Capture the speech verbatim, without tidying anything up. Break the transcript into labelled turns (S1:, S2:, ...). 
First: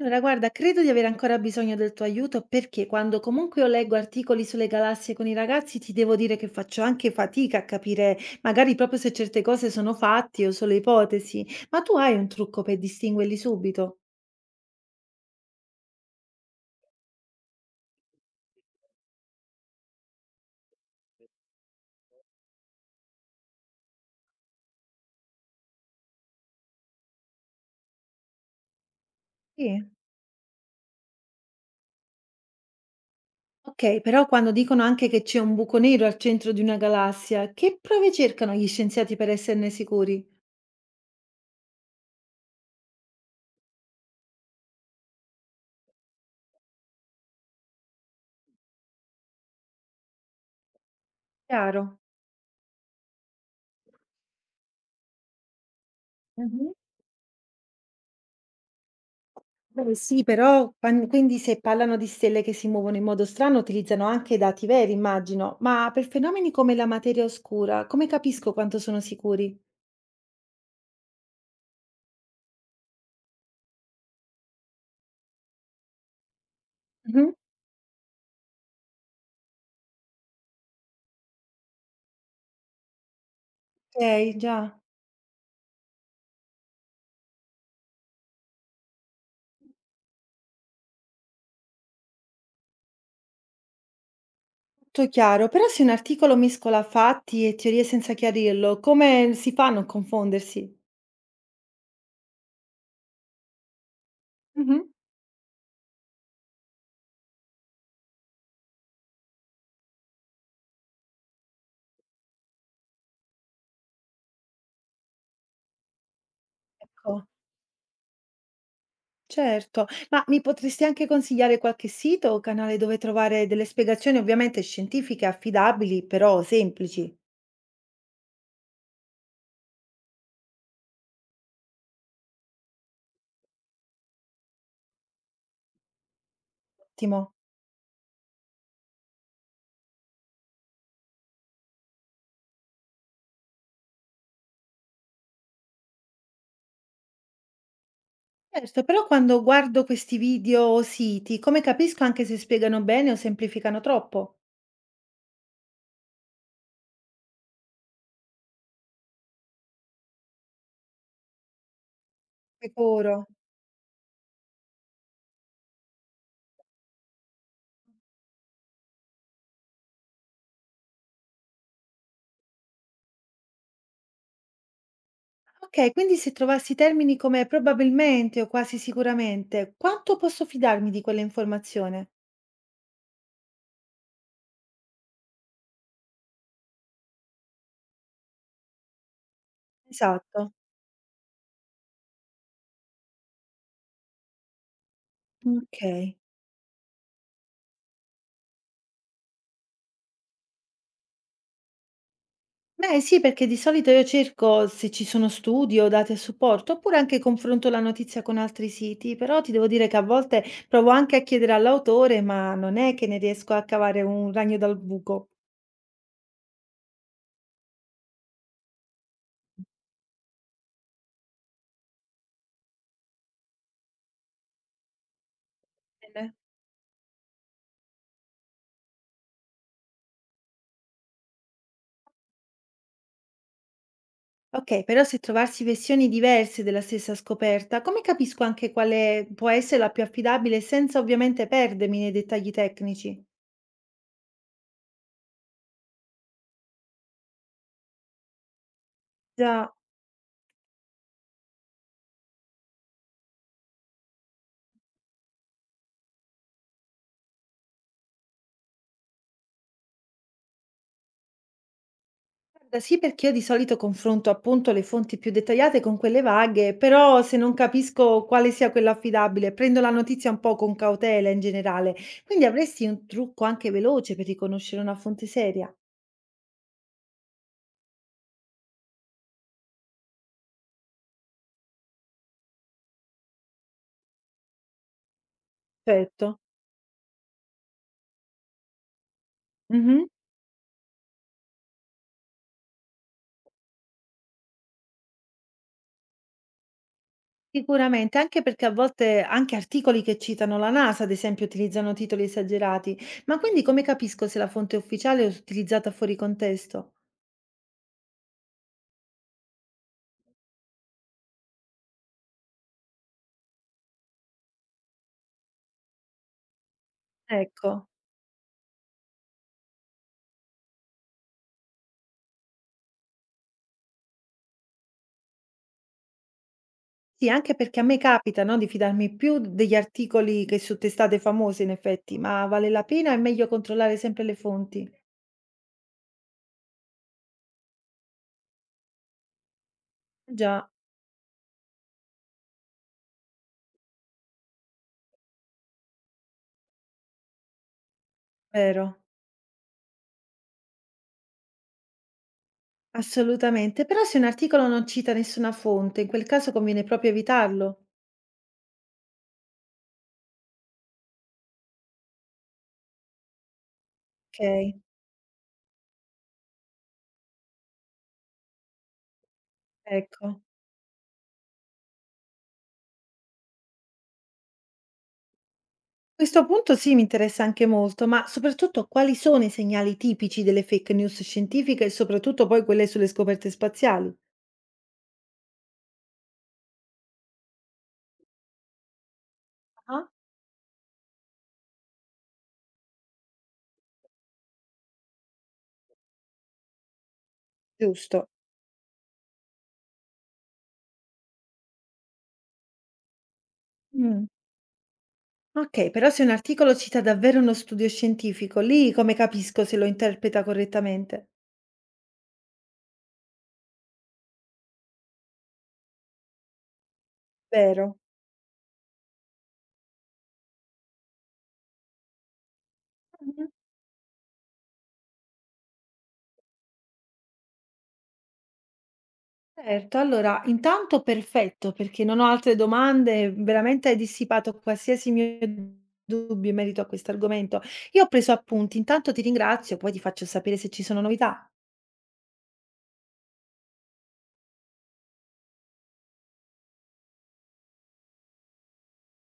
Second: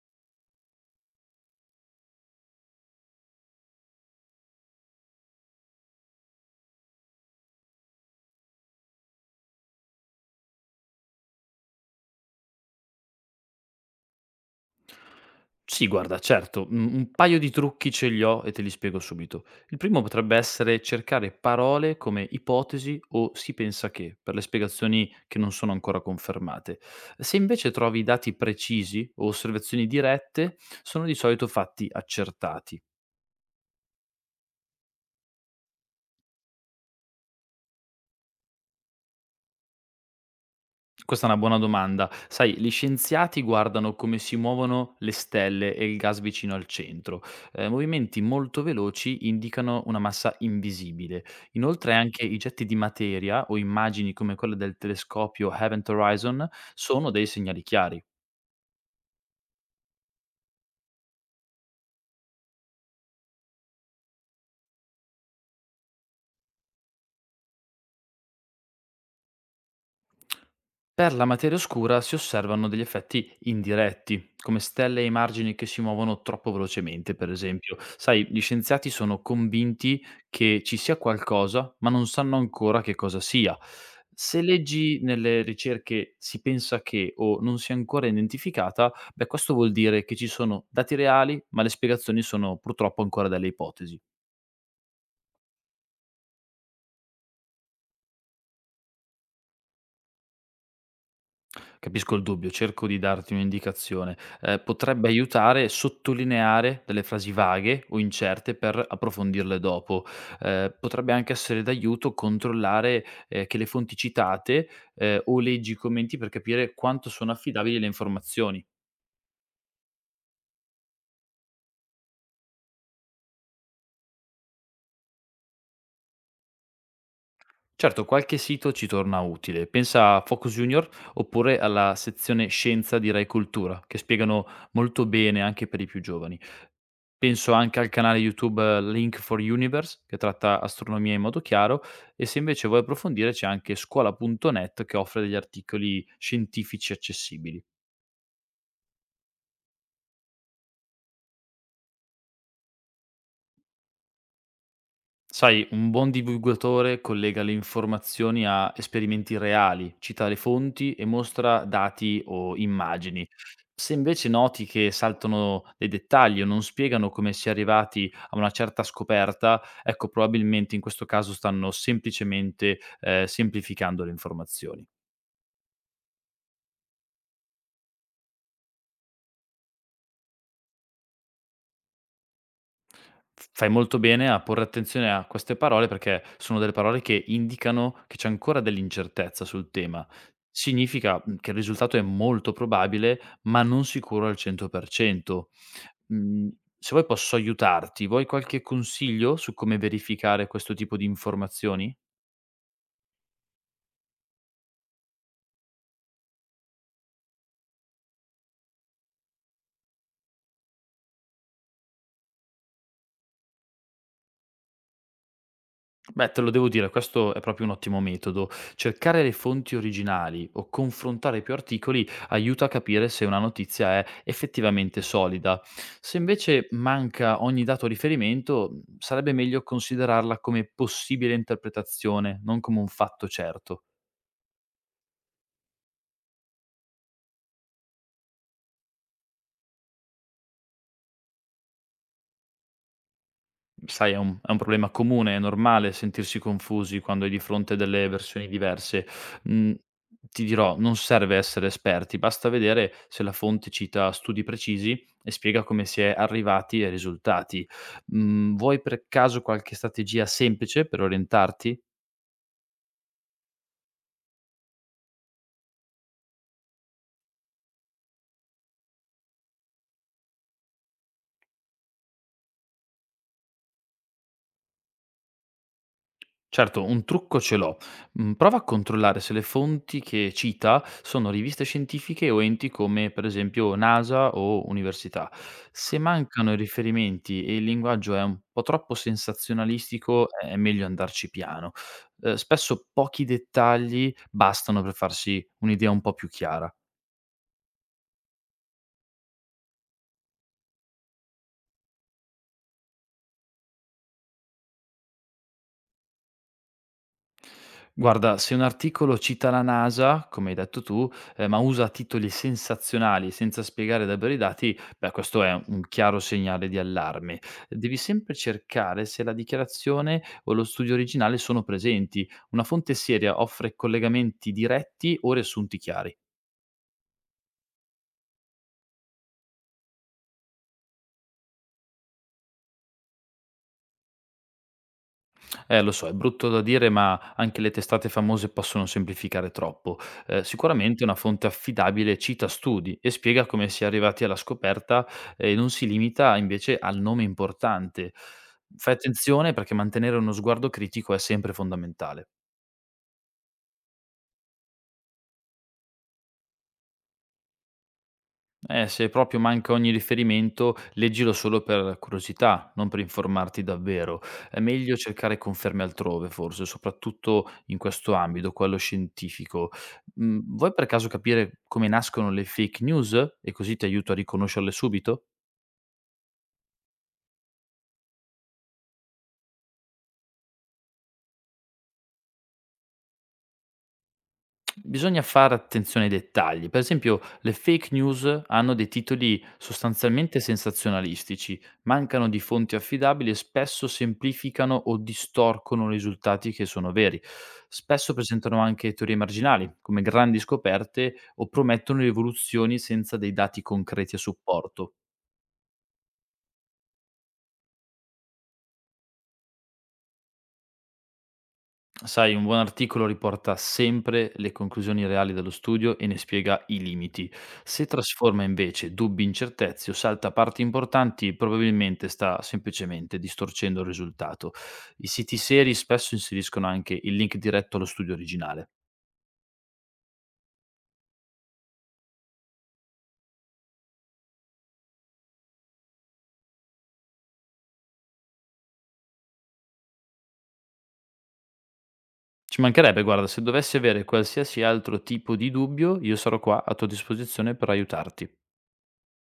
S1: Allora, guarda, credo di avere ancora bisogno del tuo aiuto perché quando comunque io leggo articoli sulle galassie con i ragazzi, ti devo dire che faccio anche fatica a capire magari proprio se certe cose sono fatti o solo ipotesi. Ma tu hai un trucco per distinguerli subito?
S2: Sì, guarda, certo, un un paio di trucchi ce li ho e te li spiego subito. Il primo potrebbe essere cercare parole come ipotesi o si pensa che, per le spiegazioni che non sono ancora confermate. Se invece trovi dati precisi o osservazioni
S1: Sì.
S2: dirette, sono di solito fatti accertati.
S1: Ok, però quando dicono anche che c'è un buco nero al centro di una galassia, che prove cercano gli scienziati per esserne sicuri?
S2: Questa è una buona domanda. Sai, gli scienziati guardano come si muovono le stelle e il gas vicino al centro. Eh, movimenti molto veloci indicano una massa invisibile. Inoltre
S1: Chiaro.
S2: anche i getti di materia o immagini come quelle del telescopio Event Horizon
S1: Mhm.
S2: sono dei segnali chiari.
S1: Beh, sì, però quan quindi se parlano di stelle che si muovono in modo strano, utilizzano anche dati veri, immagino. Ma per fenomeni come la materia oscura, come capisco quanto sono sicuri?
S2: Per la materia oscura si osservano degli effetti indiretti, come stelle ai margini che si muovono troppo velocemente, per
S1: Mhm.
S2: esempio. Sai, gli scienziati sono convinti che ci sia qualcosa, ma non sanno ancora che cosa sia.
S1: Ok,
S2: Se
S1: già,
S2: leggi nelle ricerche si pensa che o non sia ancora identificata, beh questo vuol dire che ci sono dati reali, ma le spiegazioni sono purtroppo ancora delle ipotesi.
S1: tutto chiaro. Però se un articolo mescola fatti e teorie senza chiarirlo, come si fa a non confondersi?
S2: Capisco il dubbio, cerco di darti un'indicazione. Ehm,
S1: Mhm.
S2: potrebbe aiutare sottolineare delle frasi vaghe o incerte per approfondirle dopo. Ehm, potrebbe anche essere d'aiuto controllare, ehm, che le fonti citate, ehm, o leggi i commenti per capire quanto
S1: Ecco,
S2: sono affidabili le informazioni.
S1: certo. Ma mi potresti anche consigliare qualche sito o canale dove trovare delle spiegazioni, ovviamente scientifiche, affidabili, però semplici?
S2: Certo, qualche sito ci torna utile. Pensa a Focus Junior oppure alla sezione Scienza di Rai Cultura, che spiegano molto bene anche per i più giovani.
S1: Ottimo.
S2: Penso anche al canale YouTube eh, Link for Universe, che tratta astronomia in modo chiaro, e se invece vuoi approfondire c'è anche scuola punto net che offre degli articoli scientifici accessibili.
S1: Certo, però quando guardo questi video o siti, come capisco anche se spiegano bene o semplificano troppo?
S2: Sai, un buon divulgatore collega le informazioni a esperimenti reali, cita le fonti e mostra dati o immagini.
S1: Sicuro.
S2: Se invece noti che saltano dei dettagli o non spiegano come si è arrivati a una certa scoperta, ecco, probabilmente in questo caso stanno semplicemente eh, semplificando le informazioni.
S1: Ok, quindi se trovassi termini come probabilmente o quasi sicuramente, quanto posso fidarmi di quell'informazione?
S2: F fai molto bene a porre attenzione a queste parole, perché sono delle parole che indicano che c'è ancora dell'incertezza sul tema.
S1: Esatto.
S2: Significa, mhmm, che il risultato è molto probabile, ma non sicuro al cento per cento.
S1: Ok.
S2: Mhmm, Se vuoi posso aiutarti, vuoi qualche consiglio su come verificare questo tipo di informazioni?
S1: Beh, sì, perché di solito io cerco se ci sono studi o dati a supporto, oppure anche confronto la notizia con altri siti, però ti devo dire che a volte provo anche a chiedere all'autore, ma non è che ne riesco a cavare un ragno dal buco.
S2: Beh, te lo devo dire, questo è proprio un ottimo metodo. Cercare le fonti originali o confrontare più articoli aiuta a capire se una notizia è effettivamente solida. Se
S1: Bene.
S2: invece manca ogni dato a riferimento, sarebbe meglio considerarla come possibile interpretazione, non come un fatto certo.
S1: Ok, però se trovarsi versioni diverse della stessa scoperta, come capisco anche quale può essere la più affidabile senza ovviamente perdermi nei dettagli tecnici?
S2: Sai, è un è un problema comune, è normale sentirsi confusi quando hai di fronte delle versioni diverse.
S1: Già,
S2: Mhmm, Ti dirò, non serve essere esperti, basta vedere se la fonte cita studi precisi e spiega come si è arrivati ai risultati. Mhmm, vuoi per caso qualche strategia semplice per orientarti?
S1: guarda, sì, perché io di solito confronto appunto le fonti più dettagliate con quelle vaghe, però se non capisco quale sia quella affidabile, prendo la notizia un po' con cautela in generale. Quindi avresti un trucco anche veloce per riconoscere una fonte seria?
S2: Certo, un trucco ce l'ho. Mhmm, prova a controllare se le fonti che cita sono riviste scientifiche o enti come per esempio NASA o università. Se
S1: Certo.
S2: mancano i riferimenti e il linguaggio è un po' troppo
S1: Mhm.
S2: sensazionalistico, è meglio andarci piano. Uhm, spesso pochi dettagli bastano per farsi un'idea un po' più chiara.
S1: Sicuramente, anche perché a volte anche articoli che citano la NASA, ad esempio, utilizzano titoli esagerati. Ma quindi come capisco se la fonte è ufficiale o utilizzata fuori contesto?
S2: Guarda, se un articolo cita la NASA, come hai detto tu, eh, ma usa titoli sensazionali senza spiegare davvero i dati, beh, questo è un chiaro segnale di allarme.
S1: Ecco,
S2: Devi sempre cercare se la dichiarazione o lo studio originale sono presenti. Una fonte seria offre collegamenti diretti o riassunti chiari.
S1: sì, anche perché a me capita, no, di fidarmi più degli articoli che su testate famose, in effetti, ma vale la pena? È meglio controllare sempre le fonti.
S2: Eh, lo so, è brutto da dire, ma anche le testate famose possono semplificare troppo. Eh,
S1: Già,
S2: sicuramente una fonte affidabile cita studi e spiega come si è arrivati alla scoperta eh, e non si limita invece al nome importante. Fai
S1: vero,
S2: attenzione perché mantenere uno sguardo critico è sempre fondamentale.
S1: assolutamente. Però se un articolo non cita nessuna fonte, in quel caso conviene proprio evitarlo.
S2: Eh, se proprio manca ogni riferimento, leggilo solo per curiosità, non per informarti davvero.
S1: Ok,
S2: È meglio cercare conferme altrove, forse, soprattutto in questo ambito, quello scientifico.
S1: ecco.
S2: Mm, vuoi per caso capire come nascono le fake news e così ti aiuto a riconoscerle subito?
S1: Questo punto sì, mi interessa anche molto, ma soprattutto quali sono i segnali tipici delle fake news scientifiche e soprattutto poi quelle sulle scoperte spaziali?
S2: Bisogna fare attenzione ai dettagli. Per esempio, le fake news hanno dei titoli
S1: Ah,
S2: sostanzialmente sensazionalistici, mancano di fonti affidabili e spesso semplificano o distorcono risultati che sono veri. Spesso
S1: giusto.
S2: presentano anche teorie marginali, come grandi scoperte, o promettono rivoluzioni senza dei dati concreti a
S1: Mm.
S2: supporto.
S1: Ok, però se un articolo cita davvero uno studio scientifico, lì come capisco se lo interpreta correttamente?
S2: Sai, un buon articolo riporta sempre le conclusioni reali dello studio e ne spiega i limiti. Se
S1: Vero.
S2: trasforma invece dubbi in certezze o salta parti importanti, probabilmente sta semplicemente
S1: Mhm.
S2: distorcendo il risultato. I siti seri spesso inseriscono anche il link diretto allo studio originale.
S1: Certo, allora, intanto perfetto, perché non ho altre domande, veramente hai dissipato qualsiasi mio dubbio in merito a questo argomento. Io ho preso appunti, intanto ti ringrazio, poi ti faccio sapere se ci sono novità.
S2: Ci mancherebbe, guarda, se dovessi avere qualsiasi altro tipo di dubbio, io sarò qua a tua disposizione per aiutarti.